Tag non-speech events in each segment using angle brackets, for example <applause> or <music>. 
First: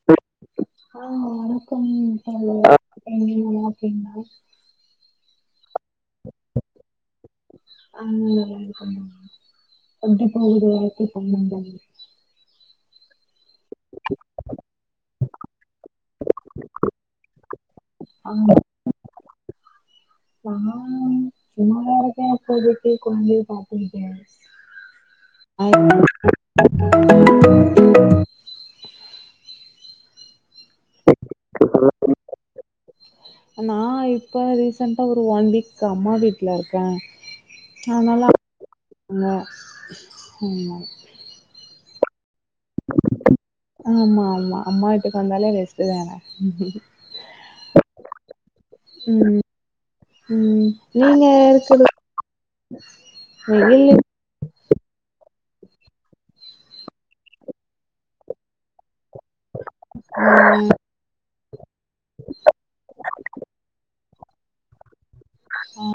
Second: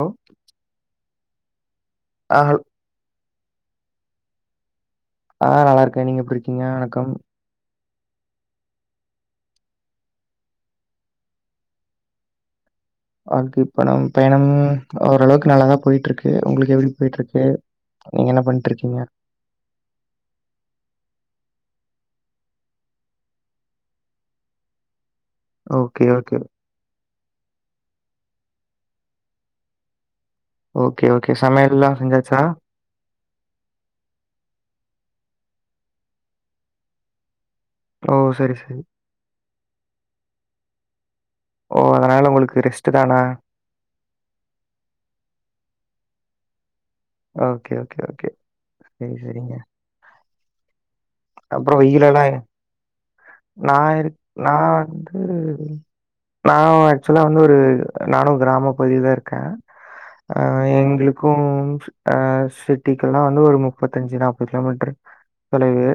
Hello ஆ ஹல் என்னங்க <unintelligible> நல்லாருக்கீங்ளா ஆ நல்லாருக்கேன் நீங்க எப்டிருக்கீங்க வணக்கம் ஆ ம் <unintelligible> எப்டி போகுது வாழ்க்கை பயணம் ஓரளவுக்கு நல்லாதா போய்ட்டுருக்கு உங்களுக்கு எப்டி போய்ட்ருக்கு நீங்க ஆ என்ன பண்ணிட்டுருக்கீங்க நா சும்மா தாருக்கே இப்போதைக்கு கொழந்தைய பாத்திருக்கே <unintelligible> ஓகே ஓகே <unintelligible> ஓகே ஓகே சமையல்ல்லா செஞ்சாச்சா நா இப்ப ரீசன்டா ஒரு ஒன் வீக் அம்மா வீட்லருக்கே ஓ அதனால சரி சரி <inaudible> ங்க ஆமா ஓ அதனால உங்களுக்கு ரெஸ்ட்டு தான ஆமா ஆமா அம்மா வீட்டுக்கு வந்தாலே ரெஸ்ட்டு தான ஓகே ஓகே ஓகே சேரி ம் சேரிங்க ம் நீங்க வெயிலெல்லா <unintelligible> நா வெயில் இருக் நா வந்து நா ஆக்சுவலா வந்து ஒரு நானு கிராம பகுதி தாருக் கே ஆ எங்களுக் கு சிட்டிக்குல்லா வந்து ஒரு முப்பத்தஞ்சு நாப்பது கிலோமீட்டரு தொலைவு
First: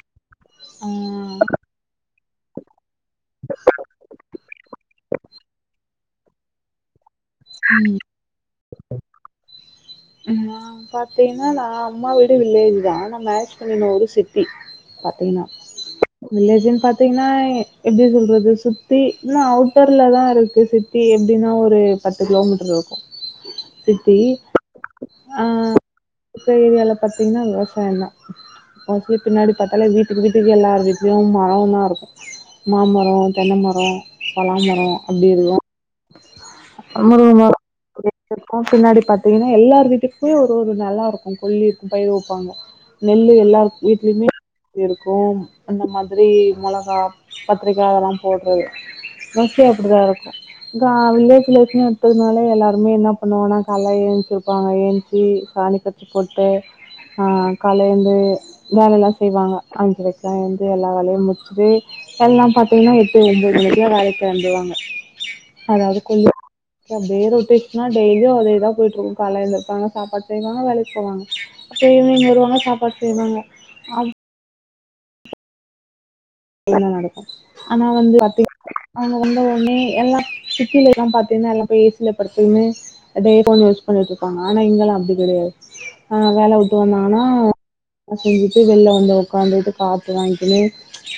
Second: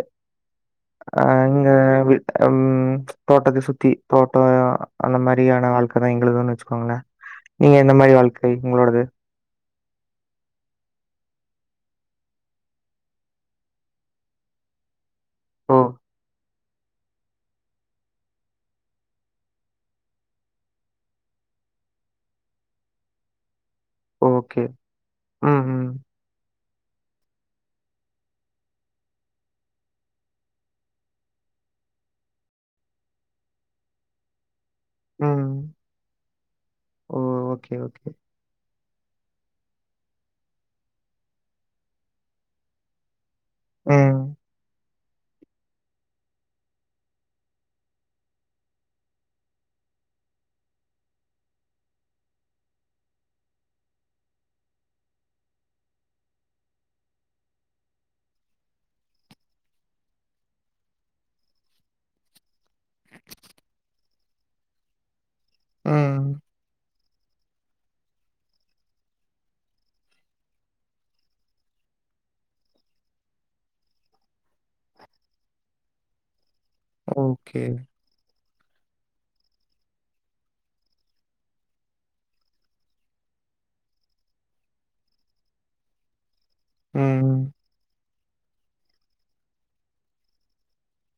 ஆ அ ஆ இங்க <unintelligible> ம் தோட்டத்த சுத்தி தோட்டோ அந்த மாதிரியான வாழ்க்க தா எங்களுதுன்னு வச்சுக்கோங்ளே நீங்க ம் எந்த மாதிரி வாழ்க்கை உங்களோடது நா பாத்தீங்கன்னா நா அம்மா வீடு வில்லேஜ் தா நா மேரேஜ் பண்ணின ஊரு சிட்டி பாத்தீங்கன்னா ஓ! வில்லேஜு பாத் பாத்தீங்கன்னா எப்டி சொல்றது சுத்தி இன்னு அவுட்டர்ல தாருக்கு சிட்டி எப்டின்னா ஒரு பத்து கிலோமீட்டருருக்கு ஓகே ம் ம் இருக்க ஏரியால பாத்தீங்கன்னா விவசாயோந்தா <unintelligible> பின்னாடி பாத்தாலே வீட்டுக்கு வீட்டுக்கு எல்லாரு வீட்லயு மரந் தா இருக்கு மாமரோ தென்ன மரோ பலா மரோ ம், அப்டி இருக்கும் ம். ஓ! Okay, okay. <unintelligible> பின்னாடி பாத்தீங்கன்னா எல்லாத் <unintelligible> போய் ஒரு ஒரு நல்லா இருக்கு கொல்லிருக்கு பயர் வப்பாங்க நெல்லு எல்லார் ம், வீட்லயுமே இருக்கும் அந்த மாதிரி முளகா கத்திரிக்கா அதெல்லா போட்றது <unintelligible> அப்டித்தாருக்கு இந்த வில்லேஜ்ஸ் எடுத்ததுனால எல்லாருமே என்ன பண்ணுவங்கனா காலைல எந்திருச்சு காலைல ஏந்திச்சி சாணி கரச்சி போட்டு ஆ காலேந்து வேல எல்லா செய்வாங்க அஞ்சறக்குலா எழுந்து எல்லா வேலயு முடிச்சுட்டு எல்லா பத் இல்லன்னா எட்டு ஒன்பது மணிக்குலா வேலைக்கு கெளம்பிடுவாங்க அதாவது ம். கொள்ள அந்த ஏரியா போயட்டனா டெய்லியும் அதேதான் போயிட்டு இருக் கால எலுந்து இருப்பாங்க சாப்பாடு செய்வாங்க வேலைக்கு போவாங்க இவினிங் வருவாங்க சாப்பாடு செய்வாங்க என்னலா நடக்கு ஓகே. ஆனா வந்து அத்தக் அவங்க வந்து உடனே எல்லா சிட்டிலல்லா பாத்தீங்கன்னா எல்லா ஏசியில படுத்துக்குனு டே கொஞ்சயூஸ் பண்ணிட்டு இருக்காங்க ஆனா இங்கல்லா அப்டி கெடையாது ஆ வேல ட்டு வந்தனாங்கனா ம். செஞ்சுட்டு வெள்ல வந்து உக்காந்துட்டு காத்து வாங்கிக்கினு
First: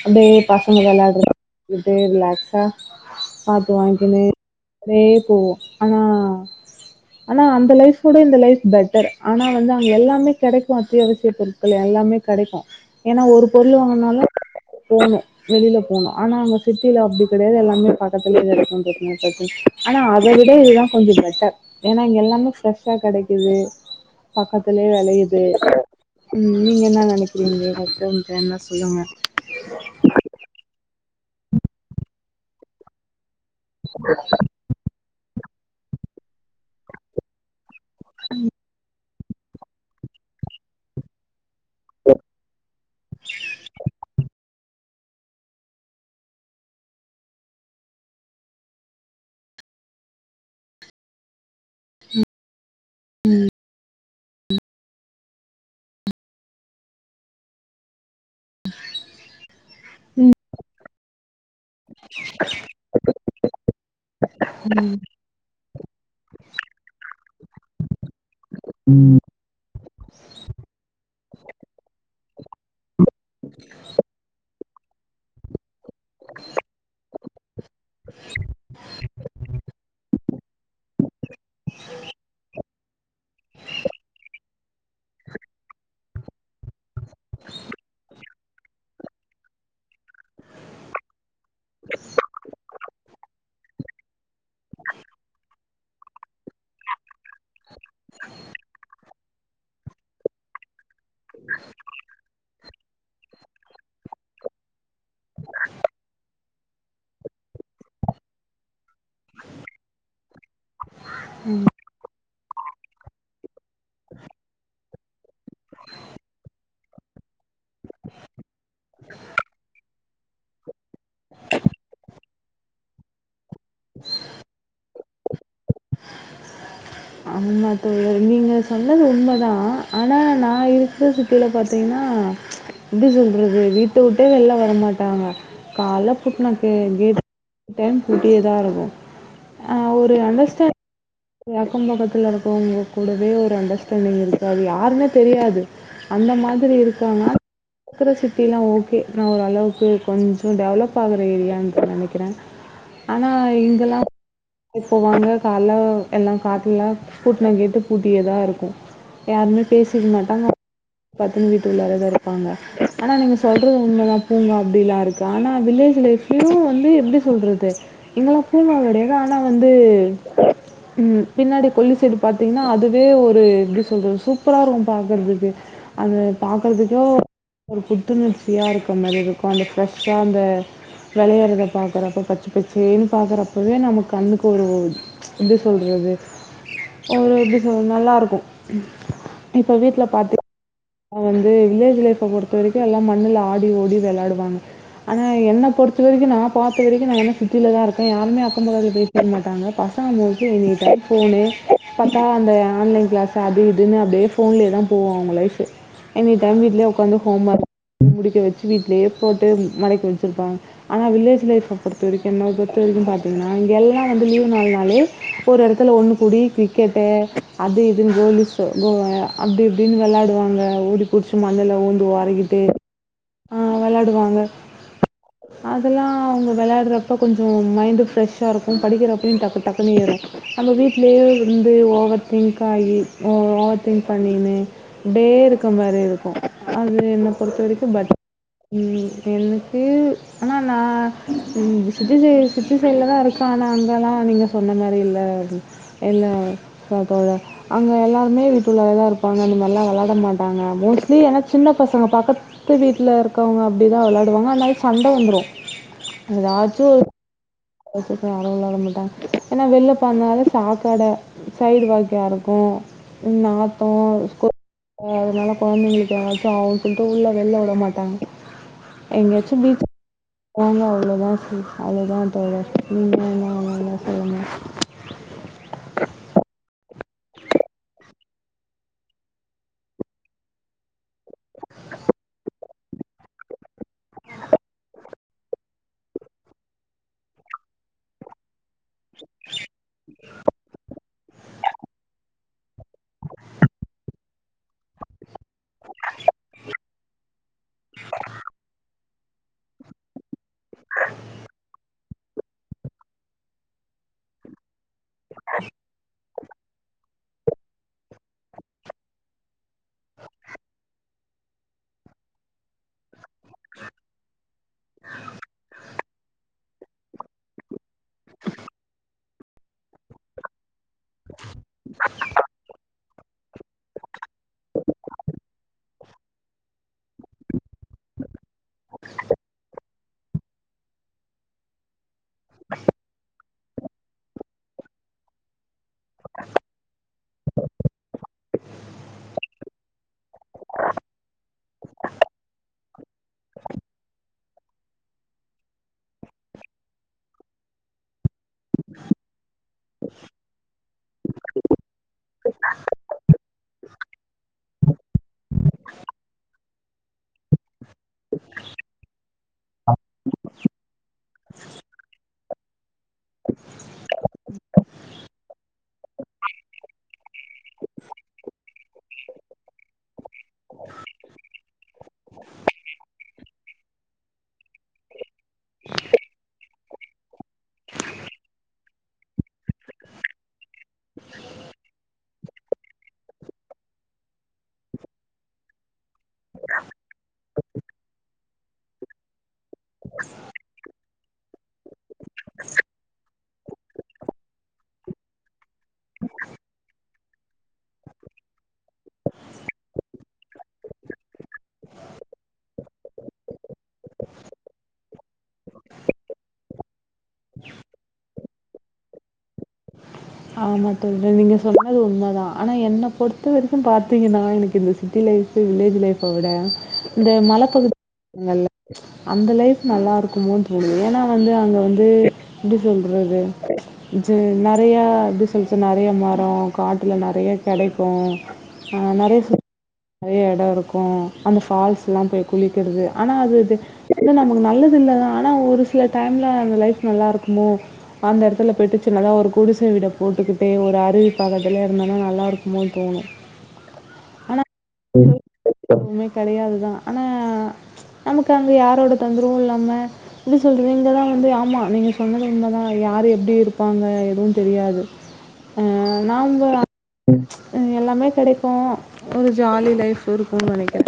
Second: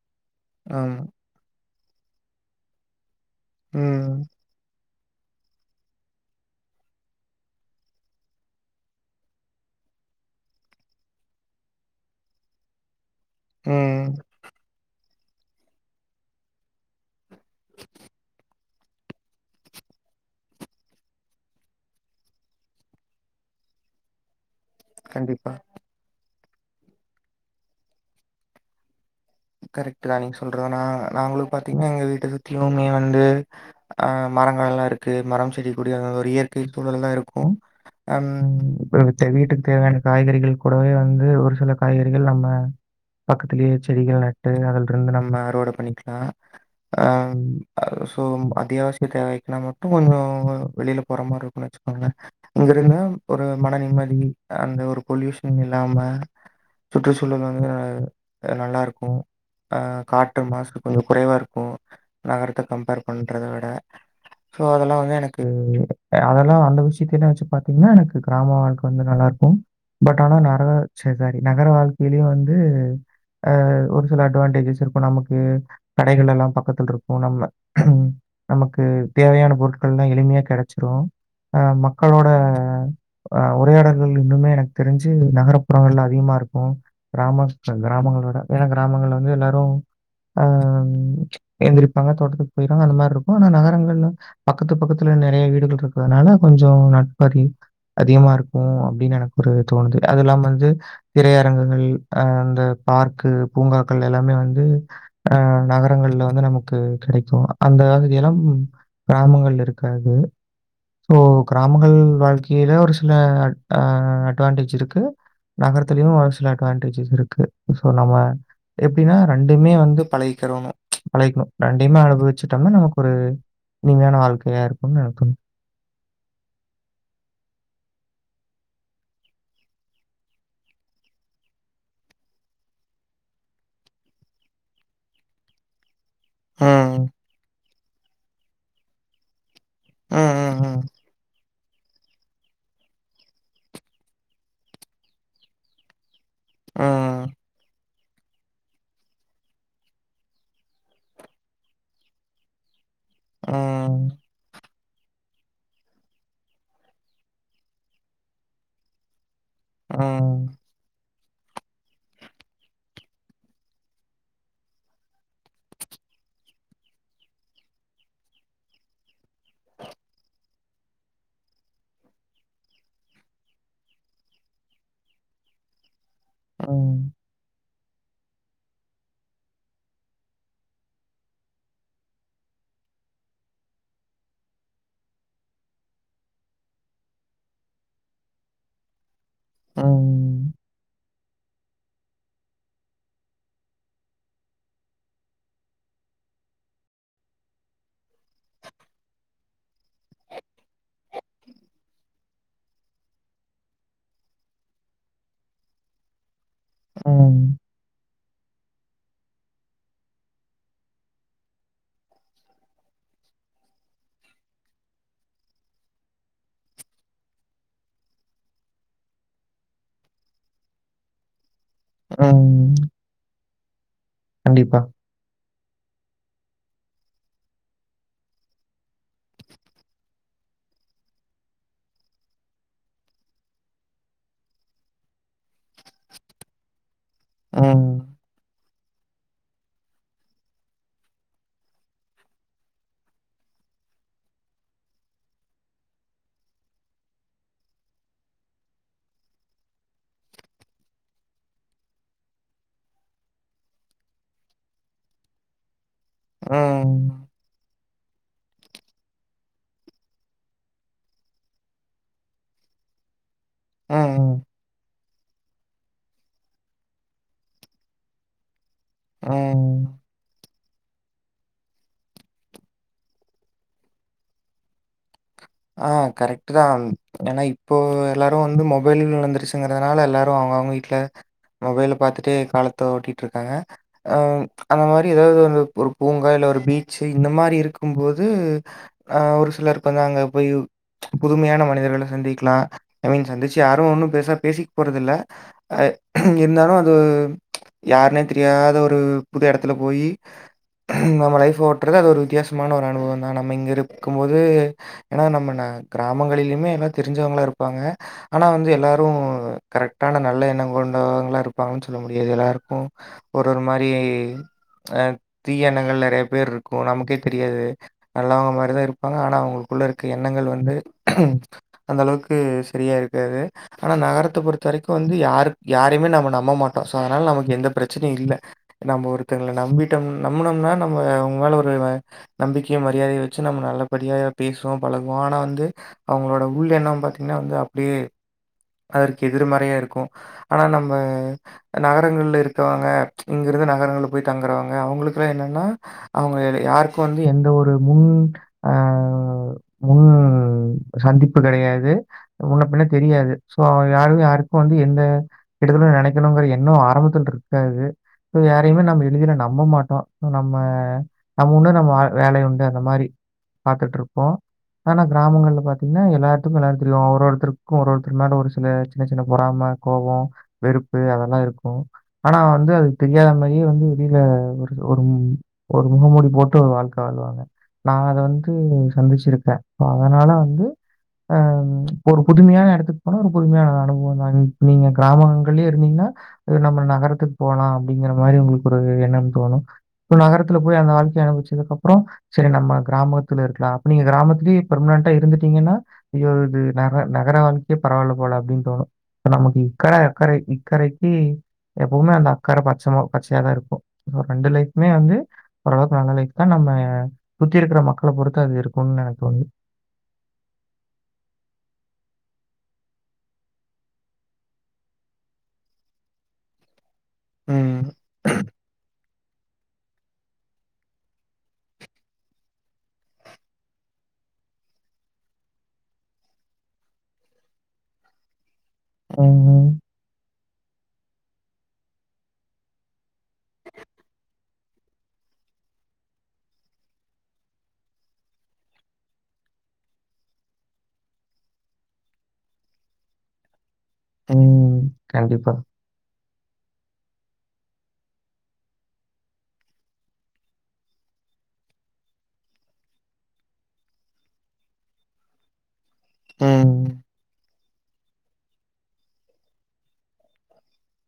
அப்டியே பசங்க ஆமா. விளாடிட்டு ரிலாக்ஸா காத்து வாங்கிங்கினு ம், அப்டியே போவு ஆனா ஆனா அந்த லைஃப்வோட இந்த லைஃப் பெட்டர் ஆனா வந்து அங்க எல்லாமே கெடைக்கும் அத்தியாவசிய பொருள் எல் எல்லாமே கெடைக்கு ஏன்னா ஒரு பொருள் ம். வாங்கினாலு போணும் வெளில போணும் ஆனா அவங்க சிட்டியில அப்டி கெடையாது எல்லாமே பக்கத்துலயே கெடைக்கு டக்கு டக்குனு ஆனா அத விட இதுதா கொஞ்ச பெட்டர் ஏன்னா இங்க எல்லாமே ஃப்ரெஷ்ஷா கெடைக்குது பக்கத்துலயே விளையுது கண்டிப்பா. நீங்க என்ன நெனைக்கிறீங்க கஸ்டமர் கிட்ட என்ன சொல்லுங்க கரெக்ட் தா நீங்க சொல்றத நா நாங்களு பாத்தீங்கன்னா எங்க வீட்ட சுத்தியுமே வந்து அ மரங்கள் எல்லா இருக்கு மரம் செடி கொடி அங்க அங்க ஒரு இயற்கை சூழல்லாதா இருக்கு அன்டு ம் வீட்டுக்கு தேவையான காய்கறிகள் கூடவே வந்து ஒரு சில காய்கறிகள் நம்ம பக்கத்திலேயே செடிகள் நட் அதுல இருந்து நம்ம அறுவடை பண்ணிக்கலா அ சோ அத்தியாவசிய தேவைக்குனா மட்டு கொஞ்ச வெளியில போற மாரி இருக்கும் வச் ஆ இங்க இருந்தா ஒரு மன நிம்மதி அந்த ஒரு பொலியூஷன் இல்லாம சுற்றுச்சூழல் வந்து நல்லா இருக்கும் ஆ காற்று மாசு கொஞ்சம் குறைவா இருக்கும் நகரத்தை கம்பேர் பண்றதை விட சோ அதெல்லா வந்து எனக்கு அதெல்லாம் அந்த விஷயத்த வச்சு பாத்தீங்கன்னா எனக்கு கிராம வாழ்க்க வந்து நல்லாருக்கும் பட் ஆனா நரக ச்ச நகர வாழ்க்கையிலையு வந்து ஆ அட்வான்டேஜஸ் இருக்கு நமக்கு கடைகள் எல்லா பக்கத்துல இருக்கும் நம்மள நமக்கு தேவையான பொருட்கள் எல்லா எளிமையா கெடைச்சிரு அ மக்களோட அ உரையாடல்கள் இன்னுமே எனக் தெரிஞ்சு நகர்புறங்கள்லா அதிகமா இருக்கு கிராம சை கிராமங்களோட வேல கிராமங்கள் வந்து எல்லாரு ஆ எந்திரிப்பாங்க தோட்டத்துக்கு போய் ஆ அந்த மாரிருக்கு ஆனா நகரங்கள் பக்கத்து பக்கத்துல நெறைய வீடுகள் இருக்குறதுனால கொஞ்ச நட்பறி அதிகமா இருக்கு அப்டின்னு எனக்கு ஒரு தோணுது அதெல்லா வந்து திரையரங்குகள் அ இந்த பார்க்கு பூங்காக்கள் எல்லாமே வந்து அ நகரங்கள்ல வந்து நமக்கு கெடைக்கும் அந்த இளம் கிராமங்கள் இருக்காது சோ கிராமங்கள் வாழ்க் ஏதோ ஒரு சில அ அட்வான்டேஜ் இருக்கு நகரத்துலயு சில அட்வான்டேஜஸ் இருக்கு ஸோ நம்ம எப்டின்னா ரெண்டுமே வந்து பழைக்கிறணு பழக்கணு ரெண்டுமே அனுபவச்சுட்டோம்னா நமக்கு ஒரு இனிமையான வாழ்கையா இருக்கும்ன்னு எனக்கு தோன் ஆமா தோழர் நீங்க சொன்னது உண்மைதா ஆனா நா இருக்கறது கீல பாத்தீங்கன்னா எப்டி சொல்றது வீட்ட விட்டே வெள்ல வரமாட்டாங்க கால்ல பூட்ன கேட் ம். எனிடைம் பூட்டியேதா இருக்கும் ஆ ஒரு ம். அண்டர்ஸ்டாண்ட் ம். அக்கம் பக்கத்தில இருக்கறவங்க கூடவே ஒரு அண்டர்ஸ்டாண்டிங் இருக்காது யாருன்னே தெரியாது அந்த மாதிரி இருக்காங்க ம். இருக்குற சிட்டிலா ஓகே ஏனா ஓரளவுக்கு கொஞ்சோ டெவலப் ஆகுற ஏரியான்னு நெனைக்குறே ஆனா இங்கெல்லா ம். <inaudible> இப்ப வாங்க கால்ல எல்லா பாத்தீங்களா பூட்ன கேட்டு பூட்டியேதாருக்கு யாருமே பேசிக்க ம். மாட்டாங்க பாத்தன்னு வீட்டு உள்ளாரேதா இருப்பாங்க ஆனா நீங்க சொல்றது உண்மதா பூங்க அப்பிடலா இருக்கு ஆனா வில்லேஜ்லே எப்பியு வந்து எப்பிடி சொல்றது எங்கெல்லா பூங்கா கெடையது ஆனா வந்து ம் பின்னாடி கொல்லி சைடு பாத்தீங்கன்னா அதுவே ஒரு எப்பிடி சொல்றது சூப்பராருக்கு பாக்கறதுக்கு அத பாக்கறதுக்கோ ம். ஒரு புத்துணிர்ச்சியா இருக்க மாரி இருக்கு அந்த ஃப்ரெஷ்ஷா அந்த வெளையறத பாக்குறப்ப பச்சே பச்சேன்னு பாக்கறப்பவே நமக்கு கண்ணுக்கு ஒரு ஒர் எப்பிடி சொல்றது ஒரு எப்டி சொல் நல்லாருக்கு இப்ப வீட்ல பாத்தீ ம். அ வந்து வில்லேஜ் லைஃப பொறுத்த வரைக்கு எல்லா மண்ணுல ஆடி ஓடி வெள்ளாடுவாங்க ஆனா என்ன பொறுத்த வரைக்கு நா பாத்த வரைக்கு நா என் சிட்டில தா இருக்கே யாருமே அக்கோ பக்கத்துல பேசு க்கமாட்டாங்க பசங்க மோஸ்ட்லி எனி டைம் ஃபோனு பாத்தா அந்த ஆன்லைன் கிளாஸ் அது இதுன்னு அப்பிடியே ஃபோன்லே தா போவு அவுங்க லைஃப் எனி டைம் வீட்லே உக்காந்து ஹோம் ம். ஒர்க் முடிக்க வச்சி வீட்லே போட்டு மடக்கி வச்சுருப்பாங்க ஆனா வில்லேஜ் லைப் பொறுத்தவரைக்கு என்ன பொறுத்தவரை பாத்தீங்ன்னா எல்லா வந்து லீவ்னால்னாலே ஒருவொருக் பக்கத்துல ஒன்னு கூடி கிரிக்கெட்டு அது இதுன்னு கோலிஸ் கோ அப்பிடி இப்பிடின்னு வெள்ளாடுவாங்க ஓடி புடிச்சு மண்ணுல ஊழுந்து வாரிகிட்டு ம். அ வெளையாடுவாங்க கண்டிப்பா. அதெல்லா அவுங்க வெளையாடுறப்ப கொஞ்சோ மைண்டு ஃப்ரெஷ்ஷாருக்கு படிக்கிறப்பியு டக்கு டக்குனே ஏறு நம்ம வீட்லே வந்து ஓவர் திங்க் ஆகி ஓ ஓவர் திங்க் பண்ணின்னு அப்டே இருக்குற மாரி இருக்கு அது என்ன பொறுத்த ம். வரைக்கு ப ம் எனக்கு ஆனா நா ம் சிட்டி சிட்டி சைட்ல தா இருக்க ஆனா அங்கல்லா நீங்க சொன்ன மாரி இல்ல அது எல்லா சாப்பாட்தா அங்க எல்லாருமே வீட்டு உள்ளேதா இருப்பாங்க அந்த மாரிலா வெளையாட மாட்டாங்க மோஸ்ட்லி சின்ன பசங்க பக்கத் த்து வீட்ல இருக்கவுங்க அப்பிடிதா வெள்ளாடுவாங்க அதனால சண்ட வந்துரு எதாச்சு ம். <unintelligible> யாரு உள்ள வரமாட்டாங்க ஏன்னா வெள் இப்போ அதனால சாக்காட சைடு வாக்கியா இருக்கு நாத்தோ ம். கொ அ அதனால கொழந்தைங்களுக்கு ஏதாச்சு அவுன் சொல்ட்டு உள்ள வெள்ல உட மாட்டாங்க எங்கயாச்சு ம். பீச் போவாங்க அவ்ளோதா தோ அவ்ளோதா தோழர் நீங்க <unintelligible> எதன்னா சொல்லணு ஆ கரெக்ட்டுதா அ ஏன்னா இப்போ எல்லாரு வந்து மொபைல் விழுந்துருச்சுங்கிறதுனால எல்லாரு அவுங்கவுங்க வீட்ல மொபைல பாத்துட்டே காலத்த ஓட்டிட்டு இருக்காங்க அ அந்த மாரி ஏதாவது வந்து ஒரு பூங்கா இல் ஒரு பீச்சி இந்த மாரி இருக்கும்போது ஆ ஒரு சிலருக்கு வந்து அங்க போய் புதுமையான மனிதர்கள சந்திக்கலா ஐ மீன் சந்திச்சி யாரு ஒன்னு பேருசா பேசிக்க போறதுல்ல அ இருந்தாலு அது யாருன்னே தெரியாத ஒரு புது எடத்துல போயி நம்ம லைஃப் ஓட்றது அது ஒரு வித்தியாசமான ஒரு அனுபவோ தா நம்ம இங்க இருக்கு போது ஏன்னா நம்ம ந கிராமங்களிலுமே எல்லா தெரிஞ்சவுங்களா இருப்பாங்க ஆனா வந்து எல்லாரு கரெக்டான நல்ல எண்ணோ கொண்டவங்களா இருப்பாங்கன்னு சொல்ல முடியாது எல்லாருக்கு ஒரு ஒரு மாரி அ தீய எண்ணங்கள் நறைய பேர் இருக்கு நமக்கே தெரியாது நல்லவுங்க மாரிதா இருப்பாங்க ஆனா அவுங்களுக்குள்ள இருக்க எண்ணங்கள் வந்து அந்த அளவுக்கு செரியா இருக்காது ஆனா நகரத்த பொறுத்த வரைக்கு வந்து யாரு யாரையுமே நம்ம நம்பமாட்டோ சோ அதனால் நமக்கு எந்த ப்ரச்சனையு இல்ல நம்ம ஒருத்தங்கள நம்பிட்டோம் நம்புனோம்னா நம்ம அவுங்களால ஒரு வ நம்பிக்கையு மரியாதையு வச்சி நம்ம நல்லபடியா பேசுவோ பழகுவோ ஆனா வந்து அவங்களோட உள்‌ எண்ணோ பாத்திங்கன்னா வந்து அப்டியே அதற்கு எதிர்மறையா இருக்கூ ஆனா நம்ம நகரங்கள்ல இருக்கவங்க இங்கிருந்து நகரங்கள்ல போய் தங்குறவங்க அவங்களுக்குலா என்னன்னா அவங்க எடு யாருக்கூ வந்து எந்த ஒரு முன் ஆ முன் சந்திப்பு கெடையாது முன்ன பின்ன தெரியாது சோ யாரு யாருக்கூ வந்து எந்த கெடுதலு நெனைக்கணுங்கிற எண்ணோ ஆரம்பத்துல்ருக்காது து யாரையுமே நம்ம எளிதில நம்ப மாட்டோ அ நம்ம நம்ம உண்டு நம்ம அ வேலை உண்டு அந்த மாரி பாத்துட்டுருப்போ ஆனா கிராமங்கள்ல பாத்தீங்கன்னா எல்லாத்துக்கூ எல்லார தெரியு ஒரு ஒருத்தருக்கூ ஒரு ஒரு த்தரு ஒரு சில சின்ன சின்ன பொறாம கோவோ வெறுப்பு அதெல்லா இருக்கூ ஆனா வந்து அது தெரியாத மாரியே வந்து வெளில ஒரு ஒரு ம் ஒரு முகமூடி போட்டு ஒரு வாழ்க்க வாழுவாங்க நா அத வந்து சந்திச்சிருக்கே சோ அதனால வந்து ஆ இப்ப ஒரு புதுமையான எடத்து போ னா ஒரு புதுமையான அனுபவோ தானே இப் நீங்க கிராமங்கள்லயே இருந்தீங்கன்னா அ நம்ம நகரத்துக்கு போலா அப்டிங்கிற மாரி உங்களுக்கு ஒரு எண்ணம் தோணு இப்ப நகரத்துல போய் அங்க வாழ் க்கைய அனுவிச்சதுக்கப்றோ சரி நம்ம கிராமத்துல இருக்கலா அப்ப நீங்க கிராமத்திலியே பெர்மனண்டா இருந்துட்டீங்கன்னா ஐயோ இது நர நகர வாழ் க்கையே பரவால்ல போல அப்டின் தோணு நமக்கு இக்கற அக்கறை இக்கறைக்கு எப்பவுமே அந்த அக்கர பச்சமா பச்சையாதா இருக்கு ஆ ரெண்டு லைஃப்மே வந்து ஓரளவுக்கு நல்ல லைஃக் தா நம்ம சுத்தி இருக்கிற மக்கள பொறுத்து அது இருக்குன் எனக்கு தோணுது ஆமா தோழ்கள் நீங்க சொன்னது உண்ம தா ஆனா என்ன பொறுத்த வரைக்கும் பாத்தீங்கன்னா எனக்கு இந்த சிட்டி லைஃப் வில்லேஜ் லைஃப்ப விட இந்த ம். மலைப்பகுதி சொன்னல்ல அந்த லைஃப் நல்லா இருக்குமோ தோணுது ஏனா வந்து அங்க வந்து எப்டி சொல்றது இஜு நறையா எப்டி சொல்சு நறைய மரோ காட்டுல நறைய கடைக்கோ நறைய ஃபு ம். நறைய எடோ இருக்கூ அந்த ஃபால்ஸ்லா போய் குளிக்கிறது ஆனா அது இது இல்ல நமக்கு நல்லதில்லதா ஆனா ஒரு சில டைம்ல அந்த லைஃப் நல்லா இருக்குமோ அந்த எடத்துல பெட்டு சின்னதா ஒரு குடிச வீட போட்டுக்கிட்டே ஒரு அருவி பக்கத்துலே இருந்தோனா நல்லாருக்குமோ தோணு ம் கண்டிப்பா. <inaudible> எதுவுமே கெடையாது தா ஆனா நமக்கு அங்க யாரோட தொந்தரவு இல்லாம இது சொல்றது நீங்கதா வந்து ஆமா நீங்க சொன்னது உண்ம தா யாரு எப்டி இருப்பாங்க எதுவு தெரியாது அ நாம்ப ம். அ எல்லாமே கெடைக்கோ ஜாலி லைஃப் இருக்கூ நெனைக்கே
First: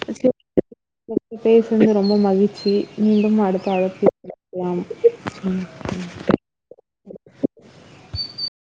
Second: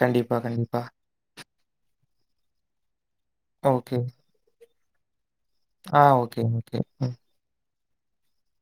கண்டிப்பா கண்டிப்பா உங்ககிட்ட பேசுனது ரொம்ப மகிழ்ச்சி மீண்டும் அடுத்த ஓகே. அழைப்பு பேசலாம் ம் ஆ ஓக்கேங் ஓக்கே ம்